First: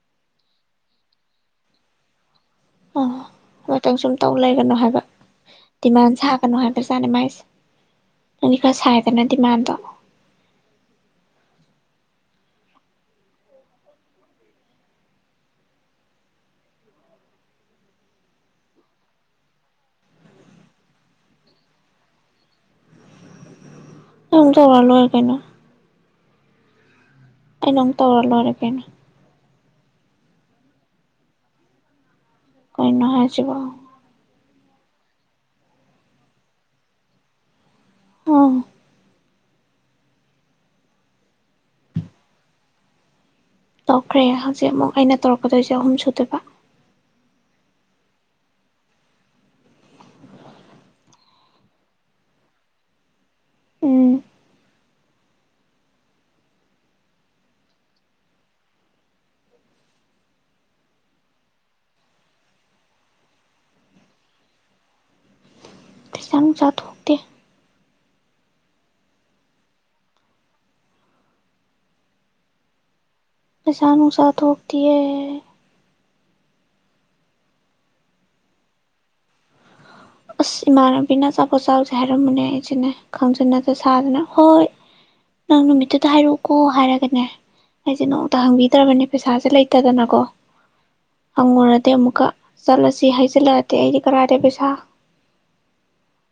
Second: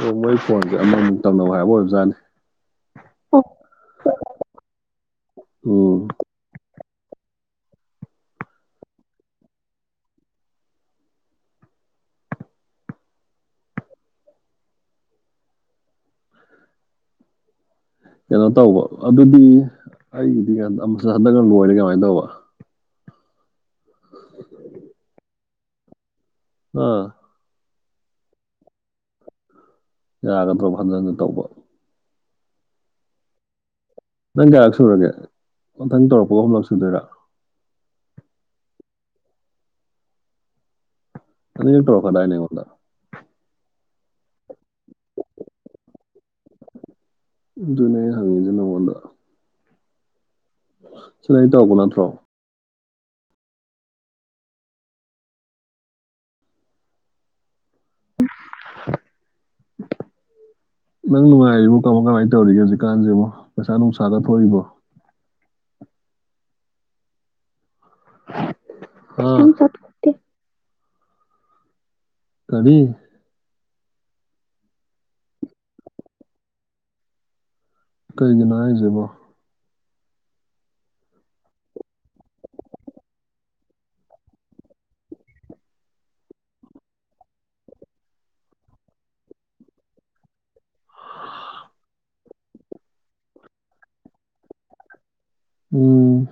ꯑꯣ ꯃꯣꯏ ꯐꯣꯟꯖꯦ ꯑꯃꯨꯃꯨꯛ ꯇꯧꯅꯧ ꯍꯥꯏꯕ ꯑꯣꯏꯕꯖꯥꯠꯅꯤ ꯑꯣ ꯃꯣꯏꯇꯪ ꯁꯨꯝ ꯇꯧ ꯂꯩꯒꯅꯣ ꯍꯥꯏꯕ ꯎꯝ ꯗꯤꯃꯥꯟ ꯁꯥ ꯀꯩꯅꯣ ꯍꯥꯏꯕꯖꯥꯠꯅꯤ ꯃꯥꯏꯁꯦ ꯅꯪꯗꯤ ꯈꯔ ꯁꯥꯏꯗꯅ ꯗꯤꯃꯥꯟꯗꯣ ꯀꯩꯅꯣ ꯇꯧꯕ ꯑꯗꯨꯗꯤ ꯑꯩꯒꯤꯗꯤ ꯑꯃꯨ ꯍꯟꯗꯛ ꯂꯣꯏꯔꯦ ꯀꯃꯥꯏꯅ ꯇꯧꯕ ꯑꯩ ꯑꯗꯨꯝ ꯇꯧꯔ ꯂꯣꯏꯔꯦ ꯀꯩꯅꯣ ꯑꯥ ꯑꯩꯅ ꯑꯃꯨꯛ ꯇꯧꯔꯥ ꯂꯣꯏꯔꯦ ꯀꯩꯅꯣ ꯌꯥꯒꯗ꯭ꯔꯣꯕ ꯍꯟꯖꯟ ꯍꯟꯖꯟ ꯇꯧꯕ ꯀꯩꯅꯣ ꯍꯥꯏꯁꯤꯕꯣ ꯅꯪ ꯀꯌꯥꯔꯛ ꯁꯨꯔꯒꯦ ꯃꯊꯪ ꯇꯧꯔꯛꯄꯒ ꯑꯍꯨꯝꯂꯛ ꯁꯨꯗꯣꯏꯔꯥ ꯑꯝ ꯑꯅꯤꯔꯛ ꯇꯧꯔꯛꯈꯔꯥꯗꯥꯏꯅꯦ ꯑꯩꯉꯣꯟꯗ ꯇꯧꯈ꯭ꯔꯦ ꯍꯧꯖꯤꯛ ꯑꯃꯨꯛ ꯑꯩꯅ ꯇꯧꯔꯛꯀꯗꯣꯏꯁꯦ ꯑꯍꯨꯝ ꯁꯨꯗꯣꯏꯕ ꯑꯗꯨꯅꯦ ꯑꯩ ꯍꯪꯉꯤꯗꯨ ꯅꯉꯣꯟꯗ ꯁꯤꯗꯩ ꯇꯧꯕ ꯅꯠꯇ꯭ꯔꯣ ꯎꯝ ꯅꯪ ꯅꯨꯡꯉꯥꯏꯔꯤꯕ ꯀꯃꯣ ꯀꯃꯥꯏ ꯇꯧꯔꯤꯒꯦ ꯍꯧꯖꯤꯛꯀꯥꯟꯁꯤꯦꯕꯣ ꯄꯩꯁꯥ ꯅꯨꯡꯁꯥꯗ ꯊꯣꯛꯏꯕꯣ ꯑꯗꯨꯁꯅ ꯆꯗ ꯍꯝ ꯀꯔꯤ ꯀꯁꯅꯣꯁ ꯊ ꯊꯣꯛꯒꯗꯤ ꯀꯩꯒꯤꯅꯣ ꯍꯥꯏꯁꯤꯦꯕꯣ ꯑꯁ ꯏꯃꯥꯟꯅꯕꯤꯅꯆꯥꯄꯣ ꯆꯥꯎꯁꯦ ꯍꯥꯏꯔꯝꯃꯅꯦ ꯑꯩꯁꯤꯦꯅꯦ ꯈꯪꯖꯟꯅꯠꯇ ꯁꯥꯗꯅ ꯍꯣꯏ ꯅꯪ ꯅꯨꯃꯤꯠꯇꯨꯗ ꯍꯥꯏꯔꯛꯎꯀꯣ ꯍꯥꯏꯔꯒꯅꯦ ꯑꯩꯁꯦ ꯅꯣꯡꯇ ꯍꯪꯕꯤꯗ꯭ꯔꯕꯅꯦ ꯄꯩꯁꯥꯁꯦ ꯂꯩꯇꯗꯅꯀꯣ ꯍꯪꯉꯨꯔꯗꯤ ꯑꯃꯨꯛꯀ ꯆꯠꯂꯁꯤ ꯍꯥꯏꯖꯤꯜꯂꯛꯑꯗꯤ ꯑꯩꯗꯤ ꯀꯔꯗ ꯄꯩꯁꯥ ꯎꯝ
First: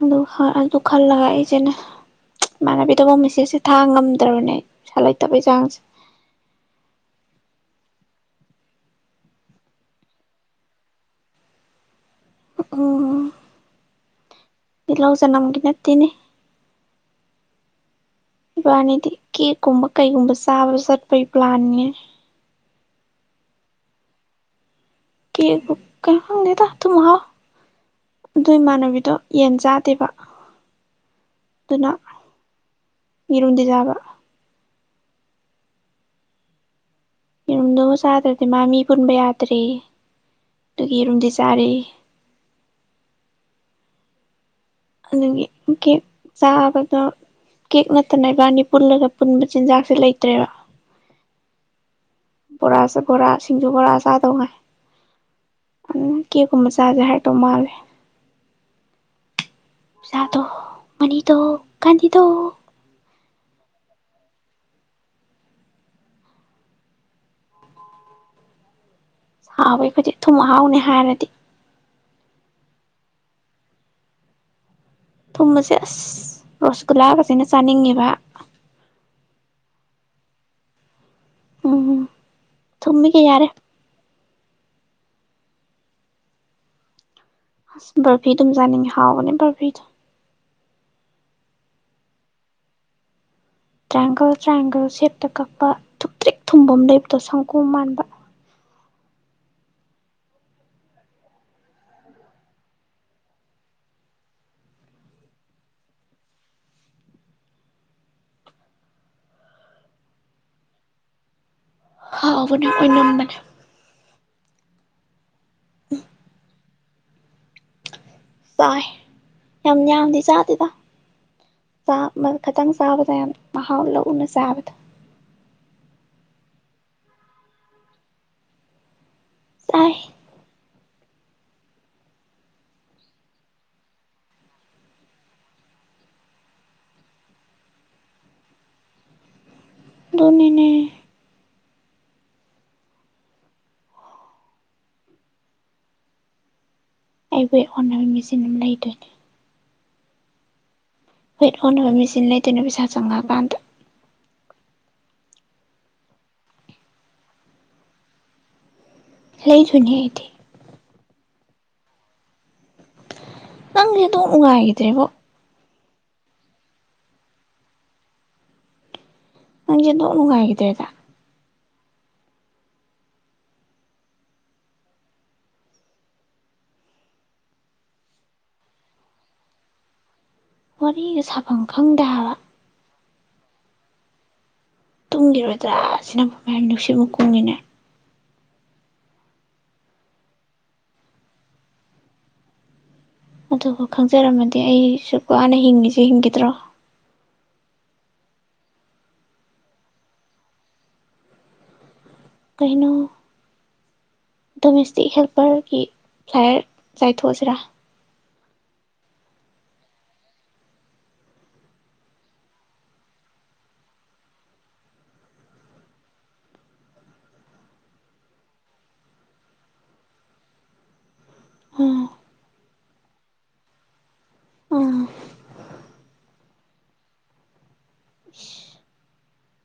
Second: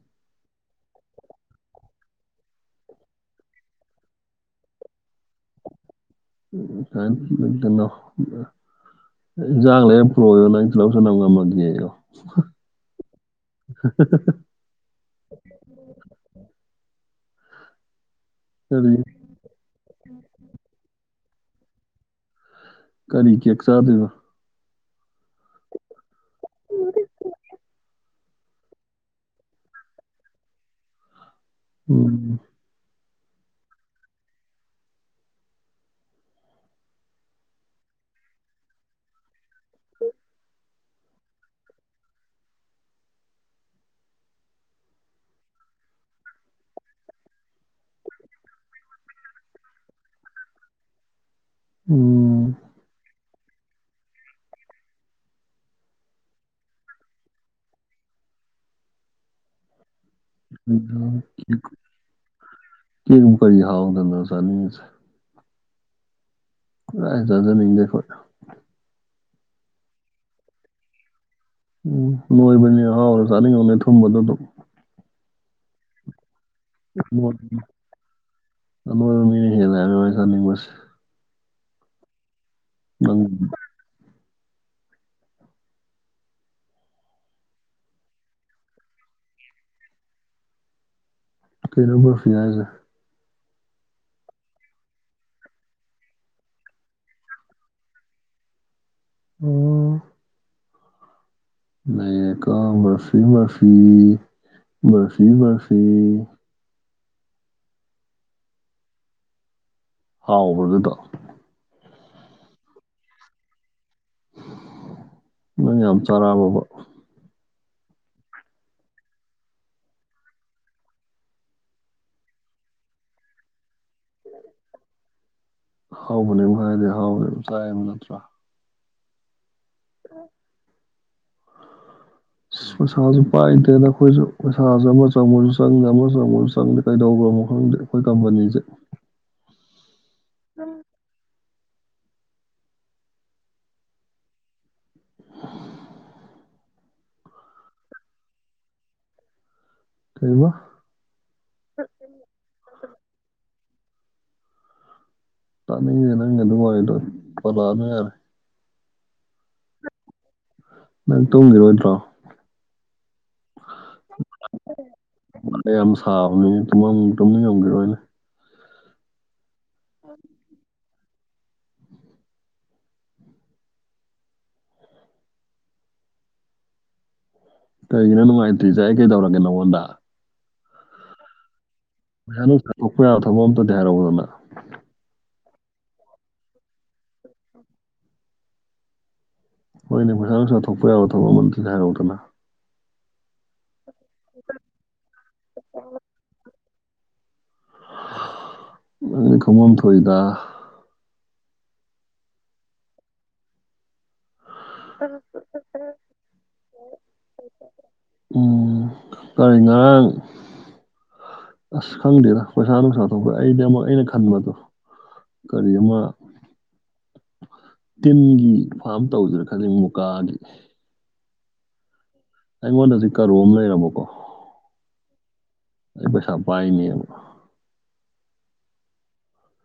ꯑꯗꯨ ꯑꯗꯨ ꯈꯜꯂꯒꯏꯁꯦꯅꯦ ꯏꯃꯥꯟꯅꯕꯤꯗꯐ ꯃꯦꯆꯦꯁꯦ ꯊꯥꯡ ꯉꯝꯗ꯭ꯔꯕꯅꯦ ꯄꯩꯁꯥ ꯂꯩꯇꯕꯩ ꯆꯥꯡꯁꯦ ꯎ ꯀ ꯏꯟꯖꯥꯡ ꯂꯩꯔꯝ ꯄꯨꯔꯛꯣꯏꯕ ꯅꯪ ꯂꯧꯁꯤꯟꯟꯅꯕ ꯉꯝꯃꯒꯦ ꯑꯩꯣ [unintelligible] ꯏꯤꯜꯍꯥꯎ ꯆꯅꯝꯒꯤ ꯅꯠꯇꯦꯅꯦ ꯀꯔꯤ ꯏꯕꯥ꯭ꯂꯥꯟꯅꯤꯗꯤ ꯀꯦꯛꯀꯨꯝꯕ ꯀꯩꯒꯨꯝꯕ ꯆꯥꯕꯗ ꯆꯠꯄꯩ ꯄ꯭ꯂꯥꯟꯅꯦ ꯀꯔꯤ ꯀ ꯆꯥꯕꯗꯕꯣ ꯀ ꯅꯗ ꯊꯨꯝꯥꯎ ꯑꯗꯨ ꯏꯃꯥꯟꯅꯕꯤꯗꯣ ꯌꯦꯟ ꯆꯥꯗꯦꯕ ꯑꯗꯨꯅ ꯎꯝ ꯌꯦꯔꯣꯟꯗꯤ ꯆꯥꯕ ꯌꯦꯔꯨꯝꯗꯨ ꯆꯥꯗ꯭ꯔꯕꯗꯤ ꯃꯥ ꯃꯤ ꯄꯨꯟꯕ ꯌꯥꯗ꯭ꯔꯦ ꯑꯗꯨꯒꯤ ꯌꯦꯔꯨꯝꯗꯤ ꯆꯥꯔ ꯑꯗꯨꯒꯤ ꯀꯦꯛ ꯆꯥꯕꯗꯣ ꯀꯦꯛ ꯅꯠꯇꯅ ꯏꯕꯥꯅꯤ ꯄꯨꯜꯂꯒ ꯄꯨꯟꯕ ꯆꯤꯟꯖꯥꯛꯁꯦ ꯂꯩꯇ꯭ꯔꯦꯕ ꯎꯝ ꯕꯣꯔ ꯕꯣꯔꯥ ꯁꯤꯡꯖꯨ ꯕꯣꯔꯥ ꯆꯥꯗꯧꯉꯥꯏ ꯑꯗꯨꯅ ꯀꯦꯛꯀꯨꯝꯕ ꯆꯥꯁꯦ ꯍꯥꯏꯔꯛꯇꯧ ꯃꯥꯜꯂꯦ [unintelligible] ꯁꯥꯥꯗꯣ ꯃꯅꯤ ꯇ ꯀꯥꯟꯙꯗ [unintelligible] ꯑꯥꯏ ꯆꯥꯖꯅꯤꯡꯗꯦ ꯈꯣꯏ ꯍꯥꯎꯋ ꯑꯩꯈꯣꯏꯗꯤ ꯊꯨꯝꯍꯥꯎꯅꯦ ꯍꯥꯏꯔꯗꯤ ꯎꯝ ꯅꯣꯏꯕꯅꯤ ꯍꯔꯥꯎꯅ ꯆꯥꯅꯤꯡꯉꯣꯅꯦ ꯊꯨꯝꯕꯗꯣ ꯑꯗꯨꯝ ꯊꯨꯝꯃꯁꯦ ꯑꯁ ꯔꯣꯁꯒꯨꯜꯂꯥꯒꯁꯤꯅ ꯆꯥꯅꯤꯡꯉꯦꯕ [unintelligible] ꯎꯝꯝ ꯅꯪ ꯊꯨꯝꯃꯤꯒꯦ ꯌꯥꯔꯦ ꯑꯁ ꯕꯔꯐꯤ ꯑꯗꯨꯝ ꯆꯥꯅꯤꯡꯉꯦ ꯍꯥꯎꯕꯅꯦ ꯕꯔꯐꯤꯗꯣ [unintelligible] ꯇ꯭ꯔꯥꯏꯌꯦꯡꯒꯜ ꯇ꯭ꯔꯥꯏꯌꯦꯡꯒꯜ ꯁꯦꯞꯇ ꯀꯛꯄ ꯊꯨꯝꯇ꯭ꯔꯤꯛ ꯊꯨꯝꯕ ꯑꯃ ꯂꯩꯕꯗꯣ ꯁꯪꯒꯣꯝ ꯃꯥꯟꯕ ꯑꯣ ꯅꯩꯔꯦꯀꯣ ꯕꯔꯐꯤ ꯕꯔꯐꯤ ꯕꯔꯐꯤ ꯕꯔꯐꯤ ꯍꯥꯎꯕ꯭ꯔꯣ ꯗꯨꯗꯣ ꯍꯥꯎꯕꯅꯦ ꯑꯣꯏꯅꯝꯕꯅꯦ ꯅꯪ ꯌꯥꯝ ꯆꯥꯔꯕꯣꯕ ꯆꯥꯏ ꯌꯥꯝ ꯌꯥꯝꯗꯤ ꯆꯥꯗꯦꯗ ꯈꯤꯇꯪ ꯆꯥꯕꯗ ꯌꯥꯝ ꯃꯍꯥꯎ ꯂꯧꯅ ꯆꯥꯕꯗ ꯍꯥꯎꯕꯅꯦ ꯍꯥꯏꯗꯤ ꯍꯥꯎꯕꯅꯦ ꯑꯗꯨꯝ ꯆꯥꯏ ꯑꯃ ꯅꯠꯇ꯭ꯔꯥ ꯆꯥꯏ [inaudible] ꯑꯁ ꯄꯩꯁꯥꯁꯨ ꯄꯥꯏꯗꯦꯅ ꯅꯈꯣꯏꯁꯨ ꯄꯩꯁꯥꯁꯦ ꯑꯃ ꯆꯪꯉꯁꯨ ꯆꯪꯉꯦ ꯑꯃ ꯆꯪꯉꯁꯨ ꯆꯪꯗꯦ ꯀꯩꯗꯧꯕ꯭ꯔꯣ ꯈꯪꯗꯦ ꯑꯩꯈꯣꯏ ꯀꯝꯄꯅꯤꯁꯦ ꯑꯗꯨꯅꯤꯅꯦ ꯑꯩꯕꯨ ꯍ ꯍꯣꯠꯅꯕ ꯃꯦꯆꯤꯟ ꯑꯃ ꯂꯩꯗꯣꯏꯅꯤ ꯀꯩ ꯍꯥꯏꯕ ꯋꯦꯠ ꯑꯣꯟꯅꯕ ꯃꯦꯆꯤꯟ ꯂꯩꯗꯨꯏꯅꯦ ꯄꯩꯁꯥ ꯆꯪꯉꯛꯑꯀꯥꯟꯗ ꯇꯥꯅꯤꯡꯗꯦ ꯅꯪ ꯑꯗꯨꯏ ꯋꯥꯔꯤꯗꯣ ꯄꯜꯂꯛꯑꯅꯨ ꯌꯥꯔꯦ ꯂꯩꯗꯨꯏꯅꯤ ꯑꯩꯗꯤ ꯅꯪ ꯇꯨꯝꯒꯤꯔꯣꯏꯗ꯭ꯔꯣ ꯅꯪꯁꯦ ꯗꯣꯛ ꯅꯨꯡꯉꯥꯏꯈꯤꯗ꯭ꯔꯦꯕꯣ ꯅ ꯌꯥꯝ ꯁꯥꯕꯅꯤ ꯇ ꯇꯨꯝꯅꯤꯡ ꯉꯝꯕꯤꯔꯣꯏꯅꯦ ꯅꯪꯖꯦ ꯑꯣꯟꯗꯣꯛ ꯅꯨꯡꯉꯥꯏꯒꯤꯗꯔ꯭ꯦꯗ ꯀꯩꯒꯤꯅꯣ ꯅꯨꯡꯉꯥꯏꯇ꯭ꯔꯤꯁꯦ ꯑꯩ ꯀꯩꯗꯧꯔꯒꯦ ꯅꯪꯉꯣꯟꯗ ꯋꯥꯔꯤ ꯁꯥ ꯈꯪꯗꯦ ꯍꯥꯏ ꯃꯣꯏꯁꯥ ꯅꯨꯡ ꯆꯥꯊꯣꯛꯄ ꯌꯥꯕ ꯊꯕꯛ ꯑꯝꯇꯗꯤ ꯍꯥꯏꯔꯛꯎꯗꯅ ꯇꯨꯡꯈꯤꯔꯣꯏꯗ꯭ꯔꯥ ꯁꯤꯅꯕꯨ ꯅꯨꯡꯁꯤꯠꯃꯨꯛ ꯀꯨꯡꯉꯤꯅꯦ ꯍꯣꯏꯅꯦ ꯄꯩꯁꯥ ꯅꯨꯡꯁꯥ ꯊꯣꯛꯄ ꯌꯥꯕ ꯊꯕꯛ ꯑꯃꯇꯗꯤ ꯍꯥꯏꯔꯧꯗꯅ ꯑꯗꯨꯒ ꯈꯪꯖꯔꯝꯃꯗꯤ ꯑꯩ ꯁꯨꯛ ꯋꯥꯅ ꯍꯤꯡꯉꯤꯁꯦ ꯍꯤꯡꯒꯗ꯭ꯔꯣ ꯑꯗꯨ ꯈꯪꯕꯝ ꯊꯣꯛꯏꯗ ꯀꯩꯅꯣ ꯗꯣꯃꯦꯁꯇꯤꯛ ꯍꯦꯜꯄꯔꯒꯤ ꯐ꯭ꯂꯥꯏꯌꯔ ꯆꯥꯏꯊꯣꯛꯑꯁꯤꯔꯥ ꯎꯝ ꯀꯔꯤꯉꯥꯔꯥꯡ ꯑꯁ ꯈꯪꯗꯦꯗ ꯄꯩꯁꯥ ꯅꯨꯡꯁꯥ ꯊꯣꯛꯈ꯭ꯔꯦ ꯑꯩꯗꯤ ꯑꯃꯨꯛ ꯑꯩꯅ ꯈꯟꯕꯗꯣ ꯀꯔꯤ ꯑꯃ ꯇꯤꯟꯒꯤ ꯐꯥꯝ ꯇꯧꯗꯅꯥ ꯈꯜꯂꯤ ꯃꯨꯀꯥꯒꯤ ꯎꯝ ꯑꯩꯉꯣꯟꯗꯗꯤ ꯀꯔꯣ ꯑꯃ ꯂꯩꯔꯃꯣꯀꯣ ꯑꯥ ꯑꯩ ꯄꯩꯁꯥ ꯄꯥꯏꯅꯤꯕ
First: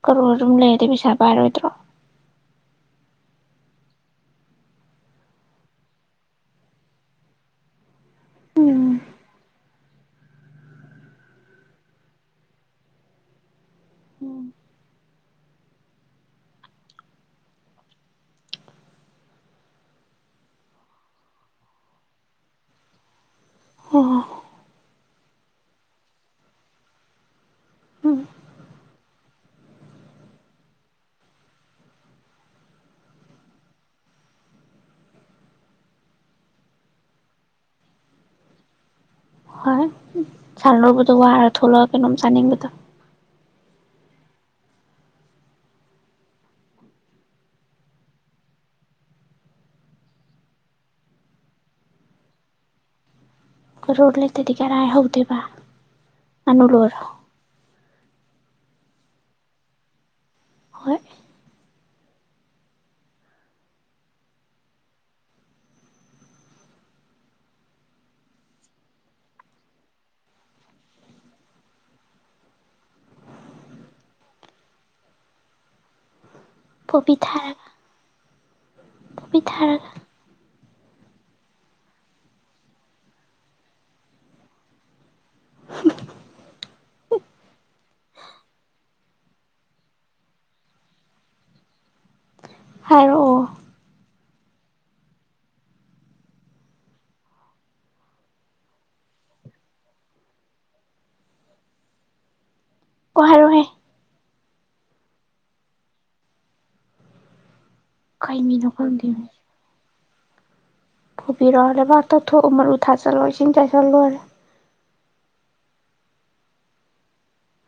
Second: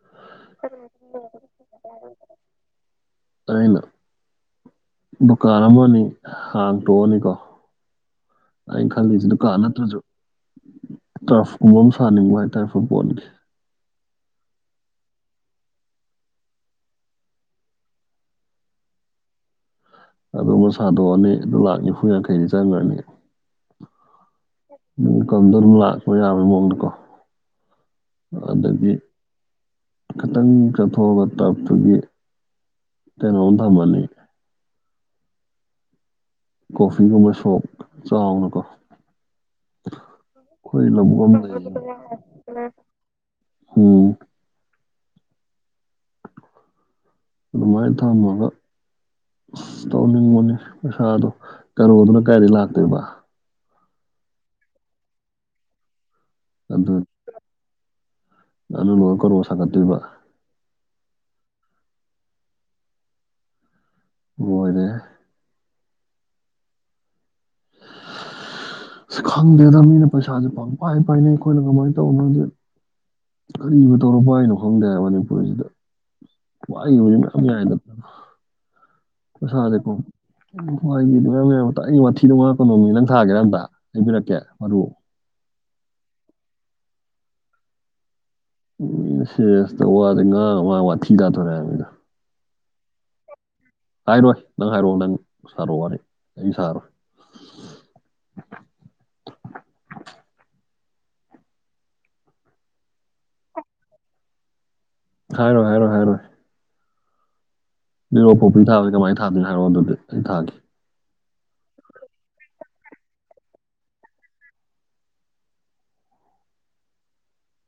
ꯀꯔꯣꯔ ꯑꯗꯨꯝ ꯂꯩꯔꯗꯤ ꯄꯩꯁꯥ ꯄꯥꯏꯔꯣꯏꯗ꯭ꯔꯣ ꯇꯥꯏꯅ ꯗꯨꯀꯥꯟ ꯑꯃꯅꯤ ꯍꯥꯡꯗꯣꯛꯑꯅꯤꯀꯣ ꯎꯝ ꯑꯩꯅ ꯈꯜꯂꯤꯁꯤꯅ ꯗꯨꯀꯤꯟ ꯅꯠꯇ꯭ꯔꯁꯨ ꯇꯔꯐꯀꯨꯝꯕ ꯑꯃ ꯁꯥꯅꯤꯡꯕ ꯍꯥꯏꯇꯥꯔ ꯐꯨꯠꯕꯣꯜꯒꯤ ꯎꯝ ꯑꯗꯨꯃ ꯁꯥꯗꯣꯛꯑꯅꯤ ꯑꯗꯨ ꯂꯥꯛ ꯅꯤꯐꯨ ꯌꯥꯡꯈꯩꯗꯤ ꯆꯪꯈ꯭ꯔꯅꯤ ꯑꯣ ꯏꯟꯀꯝꯗꯣ ꯑꯗꯨꯝ ꯂꯥꯛꯁꯨ ꯌꯥꯕ ꯃꯑꯣꯡꯗꯀꯣ ꯎꯝ ꯑꯗꯒꯤ ꯈꯤꯇꯪ ꯆꯠꯊꯣꯛꯑꯒ ꯇꯞꯇꯨꯒꯤ ꯀꯩꯅꯣꯝ ꯊꯝꯃꯅꯤ ꯀꯣꯐꯤꯒꯨꯝꯕ ꯁꯣꯞ ꯆꯥꯎꯅꯀꯣ ꯍꯣꯏ ꯁꯥꯟꯅ ꯈꯣꯏ ꯂꯣꯏꯕꯗꯣ ꯂꯕꯨꯛ ꯑꯝ ꯋꯥꯔ ꯂꯩꯌꯦ ꯊꯣꯛꯂꯛꯑ ꯀꯩꯅꯣꯝ ꯆꯥꯅꯤꯡꯕꯗꯣ ꯎꯝ ꯑꯗꯨꯃꯥꯏ ꯊꯥꯝꯃꯒ ꯇꯧꯅꯤꯡꯕꯅꯤ ꯄꯩꯁꯥꯗꯣ ꯀꯔꯣꯔꯗꯨꯅ ꯀꯥꯏꯗ ꯂꯥꯛꯇꯣꯏꯕ ꯀꯥꯔꯣꯔ ꯇꯠꯇ꯭ꯔꯗꯤ ꯀꯔꯥꯏ ꯍꯧꯗꯣꯏꯕ ꯉꯅꯨ ꯂꯣꯏꯔꯣ ꯉꯥꯅꯨꯂꯣꯏꯔ ꯀꯥꯔꯣꯔ ꯁꯥꯒꯠꯇꯣꯏꯕ ꯍꯣꯏ ꯃꯣꯏꯅꯦ [inaudible] ꯏꯁ ꯈꯪꯗꯦꯗ ꯃꯤꯅ ꯄꯩꯁꯥꯁꯦ ꯄꯪꯄꯥꯏ ꯄꯥꯏꯅꯦ ꯑꯩꯈꯣꯏꯅ ꯀꯃꯥꯏꯅ ꯇꯧꯅꯣ ꯈꯪꯗꯦ ꯀꯔꯤꯕꯨ ꯇꯧꯔ ꯄꯥꯏꯅꯣ ꯈꯪꯗꯦ ꯃꯅꯤꯄꯨꯔꯁꯤꯗ ꯀꯣꯕꯤ ꯋꯥꯏꯕꯁ ꯃꯌꯥꯝ ꯊꯥꯔꯒ ꯌꯥꯏꯗ ꯀꯣꯕꯤ ꯊꯥꯔꯒ ꯄꯥꯏꯁꯥꯁꯦꯀꯣ ꯋꯥꯊꯤꯗꯣ ꯉꯥꯡꯉꯛꯅꯣꯅꯤ ꯅꯪ ꯊꯥꯒꯦ ꯑꯝꯇ ꯑꯩ ꯄꯤꯔꯛꯀꯦ ꯃꯔꯨ꯫ ꯃꯤꯅ ꯁꯦꯔꯦꯁꯇ ꯋꯥꯁꯦ ꯉꯥꯡꯉ ꯃꯥ ꯋꯥꯊꯤ ꯇꯥꯊꯣꯔꯛꯑꯦ ꯍꯥꯏꯕꯅꯤꯗ ꯫ ꯍꯥꯏꯔꯛꯑꯣ ꯍꯥꯏꯔꯣꯏ ꯅꯪ ꯍꯥꯏꯔꯛꯑꯣ ꯅꯪ ꯁꯥꯔꯛꯑꯣ ꯋꯥꯅꯤ ꯑꯩ ꯁꯥꯔꯣꯏ ꯀꯣꯛ ꯍꯥꯏꯔꯛꯑꯣꯍꯦ ꯍꯥꯏꯔꯣꯢ ꯍꯥꯏꯔꯣꯢ ꯍꯥꯏꯔꯣꯏ ꯂꯤꯔꯛꯑꯣ ꯀꯩ ꯀꯣꯐꯤ ꯃꯤꯅꯣ ꯊꯥꯕꯁꯦ ꯈꯪꯗꯦ ꯀꯃꯥꯏꯅ ꯊꯥꯗꯣꯏꯅꯣ ꯍꯥꯏꯔꯛꯑꯣ ꯑꯗꯨꯗꯤ ꯑꯩ ꯊꯥꯒꯦ ꯫ ꯀꯣꯐꯤꯔꯣ ꯂꯩꯕꯥꯏ ꯇꯧꯊꯣꯛꯎ ꯃꯔꯨ ꯊꯥꯖꯜꯂꯣ ꯏꯁꯤꯡ ꯆꯥꯏꯁꯤꯜꯂꯣ ꯂꯣꯏꯔꯦ꯫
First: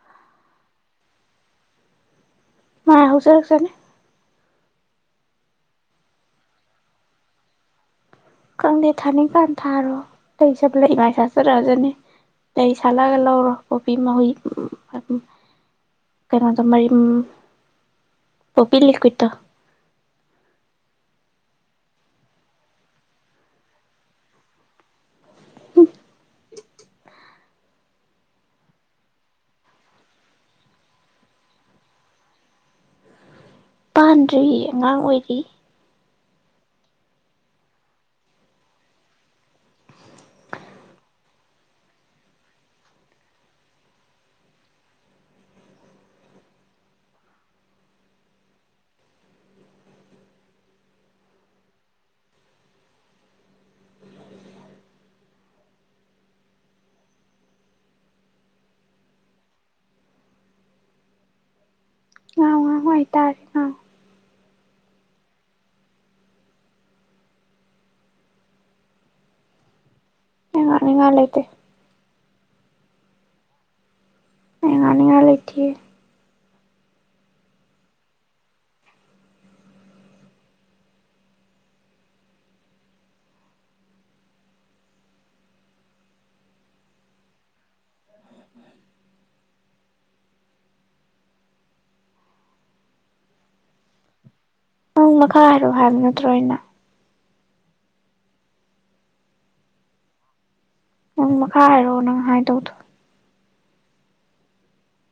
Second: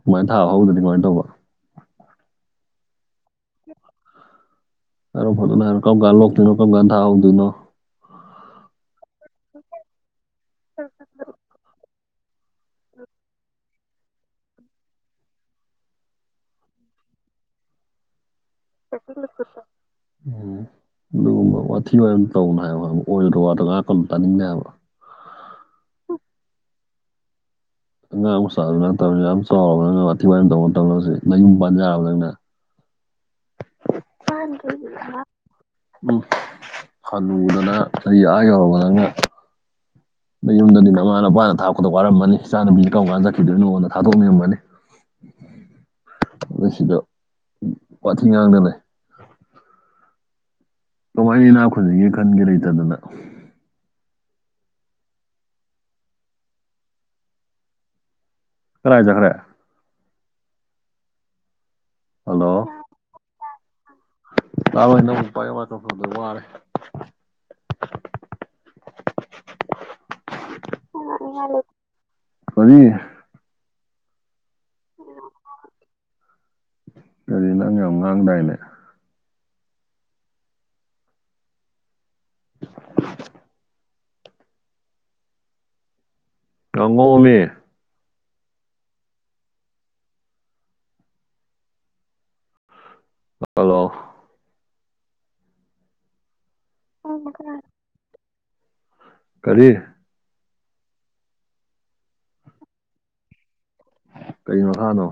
ꯑꯗꯨꯃꯥꯏꯅ ꯊꯥꯕ ꯐꯥꯎꯗꯗꯤ ꯀꯃꯥꯏꯅ ꯇꯧꯕ ꯫ ꯃꯥꯏ ꯍꯧꯖꯔꯛꯆꯥꯅꯤ꯫ ꯍꯥꯏꯔꯛꯑꯣ ꯐꯖꯅ ꯍꯥꯏꯔꯛꯑꯣ ꯀꯔꯝ ꯀꯥꯟ ꯂꯣꯛꯇꯣꯏꯅꯣ ꯀꯔꯝ ꯀꯥꯟ ꯊꯥꯍꯧꯗꯣꯏꯅꯣ ꯫ ꯈꯪꯗꯦ ꯊꯥꯅꯤꯡꯀꯥꯟ ꯊꯥꯔꯣ ꯂꯩ ꯁꯦ ꯂꯩ ꯃꯥꯏ ꯁꯥꯆꯔꯛꯑꯖꯅꯦ ꯫ ꯂꯩ ꯁꯥꯠꯂꯒ ꯂꯧꯔꯣ ꯀꯣꯐꯤ ꯃꯥꯍꯩ ꯀꯩꯅꯣꯗꯣ ꯃꯔꯤꯝ [unintelligible] ꯎꯝ ꯑꯗꯨꯒꯨꯝꯕ ꯋꯥꯊꯤ ꯋꯥꯔꯦꯝ ꯇꯧꯅꯨ ꯍꯥꯏꯕ ꯑꯣꯏꯔꯗ ꯋꯥꯗꯣ ꯉꯥꯏꯍꯥꯛꯀꯅꯨ ꯇꯥꯅꯤꯡꯗꯦ ꯍꯥꯏꯕ ꯫ ꯑꯉꯥꯡ ꯃꯆꯥꯁꯨ ꯅꯠꯇꯕꯅꯪꯅ ꯑꯗꯨꯛꯌꯥꯝ ꯆꯥꯎꯔꯕ ꯅꯪꯅ ꯋꯥꯊꯤ ꯋꯥꯝ ꯇꯧꯕ ꯃꯇꯝꯗ ꯍꯧꯖꯤꯛ ꯅꯌꯨꯝ ꯄꯥꯟ ꯌꯥꯔꯕ ꯅꯪꯅ ꯫ ꯄꯥꯟꯗ꯭ꯔꯤ ꯑꯉꯥꯡ ꯑꯣꯏꯔꯤ [unintelligible] ꯎꯝ ꯍꯅꯨꯗꯅ ꯆꯍꯤ ꯑꯥ ꯌꯧꯔꯕ ꯅꯪꯅ ꯫ ꯌꯨꯝꯗꯗꯤ ꯃꯃꯥ ꯅꯄꯥꯅ ꯊꯥꯛꯄꯗ ꯋꯥꯔꯃꯅꯤ ꯏꯆꯥꯅ ꯅꯨꯄꯤꯁ ꯀꯔꯝ ꯀꯥꯟ ꯆꯠꯈꯤꯗꯣꯏꯅꯣꯉꯣꯟꯗ ꯊꯥꯗꯣꯛꯅꯤꯡꯔꯝꯃꯅꯤ ꯫ ꯑꯗꯨꯒ ꯁꯤꯗ ꯋꯥꯊꯤ ꯉꯥꯡꯗꯅ ꯂꯩ ꯫ ꯀꯃꯥꯏꯅ ꯏꯅꯥ ꯈꯨꯁꯤꯒꯤ ꯈꯟꯒꯦ ꯂꯩꯇꯗꯅ ꯫ ꯀꯔꯥꯏꯆꯠꯈ꯭ꯔꯦ꯫ ꯍꯜꯂꯣ ꯍꯣꯏ ꯇꯥꯏ ꯎꯝ [unintelligible] ꯋꯥꯔꯦ ꯑꯩ ꯉꯥꯡꯅꯤꯡꯉꯥꯏ ꯂꯩꯇꯦ ꯀꯔꯤ [unintelligible] ꯂꯩꯊꯦ꯫ ꯀꯔꯤ ꯅꯪ ꯌꯥꯝ ꯉꯥꯡꯗꯥꯏꯅꯦ ꯫ ꯉꯥꯡꯉꯛꯑꯣꯃꯤ꯫ ꯍꯜꯂꯣ ꯄꯃꯈꯥ ꯍꯥꯏꯔꯣ ꯍꯥꯏꯕ ꯅꯠꯇ꯭ꯔꯣ ꯑꯩꯅ ꯑꯣ ꯃꯈꯥ ꯀꯔꯤ ꯅꯪ ꯃꯈꯥ ꯍꯥꯏꯔꯣ ꯅꯪ ꯍꯥꯏꯗꯣ ꯀꯩ ꯃꯈꯥꯅꯣ꯫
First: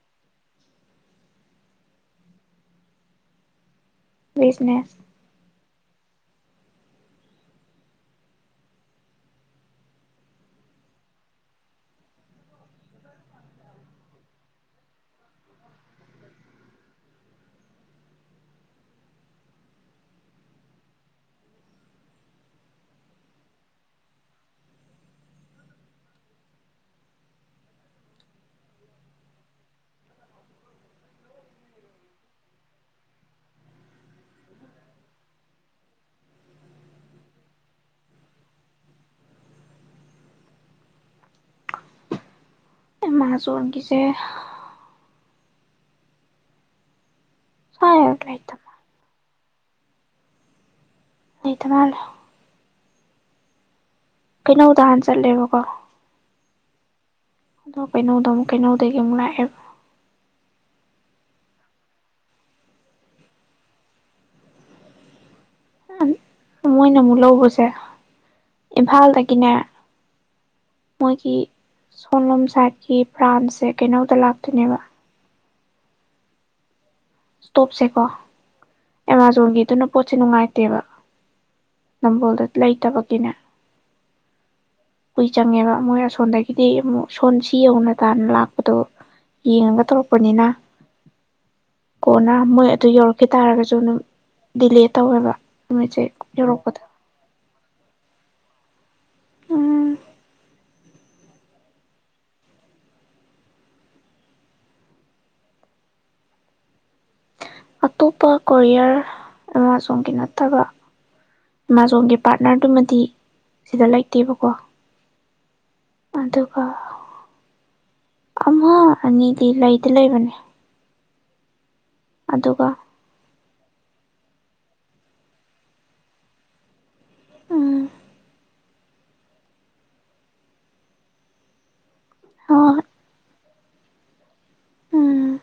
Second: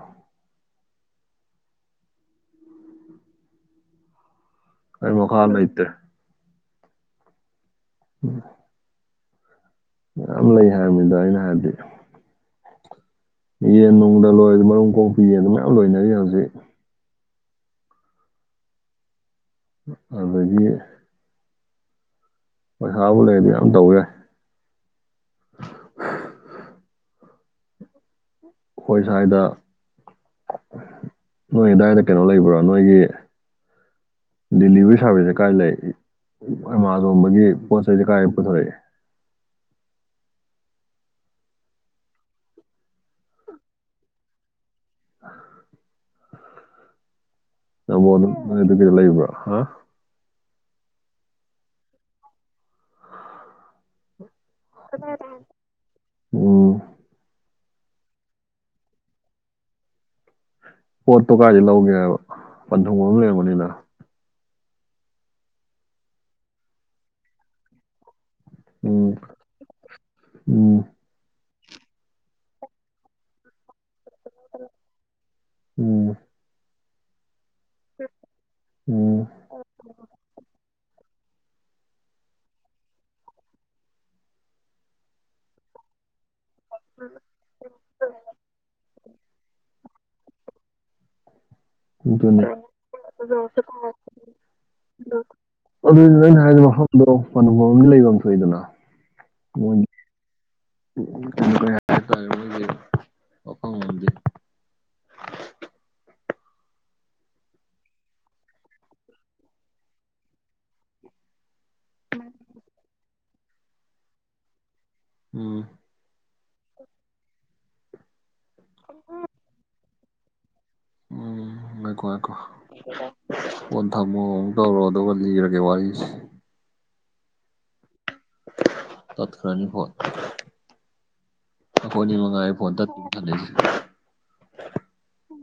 ꯕꯤꯖꯤꯅꯦꯁ ꯑꯩ ꯃꯈꯥ ꯂꯩꯇꯦ꯫ [inaudible] ꯌꯥꯝ ꯂꯩ ꯍꯥꯏꯕꯅꯤꯗ ꯑꯩꯅ ꯍꯥꯏꯕꯗꯤ꯫ ꯌꯦꯟ ꯅꯨꯡꯗ ꯂꯣꯏꯔꯁꯨ ꯃꯔꯨꯝ ꯀꯣꯛꯄꯤ ꯌꯦꯟ ꯃꯌꯥꯝ ꯂꯣꯏꯅꯔꯤ ꯍꯧꯖꯤꯛ ꯑꯗꯒꯤ ꯄꯩꯁꯥꯕꯨ ꯂꯩꯔꯗꯤ ꯌꯥꯝ ꯇꯧꯕ ꯌꯥꯏ ꯑꯩꯈꯣꯏ ꯁ꯭ꯋꯥꯏꯗ ꯅꯣꯏ ꯑꯗꯥꯏꯗ ꯀꯩꯅꯣ ꯂꯩꯕ꯭ꯔꯥ ꯅꯣꯏꯒꯤ ꯗꯤꯂꯤꯚꯔꯤ ꯁꯥꯔꯚꯤꯁꯁꯦ ꯀꯥꯏ ꯂꯩ ꯑꯦꯃꯥꯖꯣꯟꯗꯒꯤ ꯄꯣꯠ ꯆꯩꯩꯗꯤ ꯀꯥꯏ ꯄꯨꯊꯣꯔꯛꯏ꯫ ꯑꯦꯃꯥꯖꯣꯟꯒꯤꯖꯦꯁꯦ [inaudible] ꯁ꯭ꯋꯥꯏ ꯅꯝꯕꯣꯜ ꯅꯣꯏ ꯂꯩꯇꯕ ꯑꯗꯨꯒꯤꯗꯣ ꯂꯩꯕ꯭ꯔꯣ ꯍꯥ ꯂꯩꯇ ꯃꯥꯜꯂꯦ ꯀꯩꯅꯧ ꯇꯥꯟ ꯆꯠꯂꯦꯕꯀꯣ ꯎꯝ ꯑꯗꯣ ꯀꯩꯅꯣꯗ ꯀꯩꯅꯣꯗꯒꯤ ꯂꯥꯛꯑꯦꯕ ꯄꯣꯠꯇꯣ ꯀꯥꯏꯗꯩꯩ ꯂꯧꯒꯦꯕ ꯄꯟꯊꯨꯡꯕꯝ ꯑꯃ ꯂꯩꯔꯝꯒꯥꯅꯤꯕ ꯃꯣꯏꯅ ꯑꯃꯨꯛ ꯂꯧꯕꯁꯦ ꯎꯝ ꯏꯝꯐꯥꯜꯗꯒꯤꯅꯦ ꯎꯝ ꯃꯣꯏꯒꯤ ꯁꯣꯝꯂꯣꯝ ꯁꯥꯏꯠꯀꯤ ꯕ꯭ꯔꯥꯟꯁꯁꯦ ꯀꯩꯅꯧꯗ ꯂꯥꯛꯇꯣꯏꯅꯦꯕ ꯎꯝ ꯄꯣꯠꯁꯦꯀꯣ ꯎꯝ ꯑꯦꯃꯥꯖꯣꯟꯒꯤꯗꯨꯅ ꯄꯣꯠꯁꯦ ꯅꯨꯡꯉꯥꯏ [unintelligible] ꯂꯩꯇꯦꯕ ꯅꯝꯕꯣꯜꯗ ꯂꯩꯇꯕꯒꯤ ꯀꯨꯏ ꯆꯪꯉꯦꯕ ꯃꯣꯏ ꯑꯁꯣꯟꯗꯒꯤꯗꯤ ꯑꯃꯨꯛ ꯁꯣꯟꯁꯤ ꯌꯧꯅ ꯇꯥꯅ ꯂꯥꯛꯄꯗꯣ ꯌꯦꯡꯉꯒ ꯇꯧꯔꯛꯄꯅꯤꯅ ꯀꯣꯟꯅꯥ ꯑꯗꯨꯅꯤ ꯃꯣꯏ ꯑꯗꯨ ꯌꯧꯔꯛꯈꯤ ꯇꯥꯔꯒꯁꯨ ꯑꯗꯨꯝ ꯗꯤꯂꯦ ꯇꯧꯋꯦꯕ ꯃꯣꯏꯖꯦ ꯌꯧꯔꯛ ꯑꯗꯣ [unintelligible] [unintelligible] ꯂꯩꯐꯝ ꯊꯣꯛꯏꯗꯅ ꯃꯣꯏ ꯎꯝ [unintelligible] ꯑꯇꯣꯞꯄ ꯀꯣꯔꯤꯌꯔ ꯑꯦꯃꯥꯖꯣꯟꯒꯤ ꯅꯠꯇꯕ ꯑꯦꯃꯥꯖꯣꯟꯒꯤ ꯄꯥꯔꯠꯅꯔꯗꯨꯃꯗꯤ ꯁꯤꯗ ꯂꯩꯇꯦꯕꯀꯣ ꯎꯝ ꯑꯗꯨꯒ ꯑꯃ ꯑꯅꯤꯗꯤ ꯂꯩꯗꯤ ꯂꯩꯕꯅꯦ ꯎꯝ ꯉꯥꯏꯈꯣ ꯉꯥꯏꯈꯣ ꯑꯗꯨꯒ ꯐꯣꯟ ꯊꯝꯃꯣ ꯑꯃꯨꯛ ꯇꯧꯔꯛꯑꯣ ꯑꯗꯨꯒ ꯂꯤꯔꯒꯦ ꯋꯥꯔꯤꯁꯦ ꯎꯝ ꯇꯠ ꯈꯔꯅꯤ ꯐꯣꯟ [unintelligible] ꯃꯉꯥꯏꯔꯦ ꯐꯣꯟ ꯍꯣꯏ ꯇ [unintelligible] [unintelligible] ꯎꯝ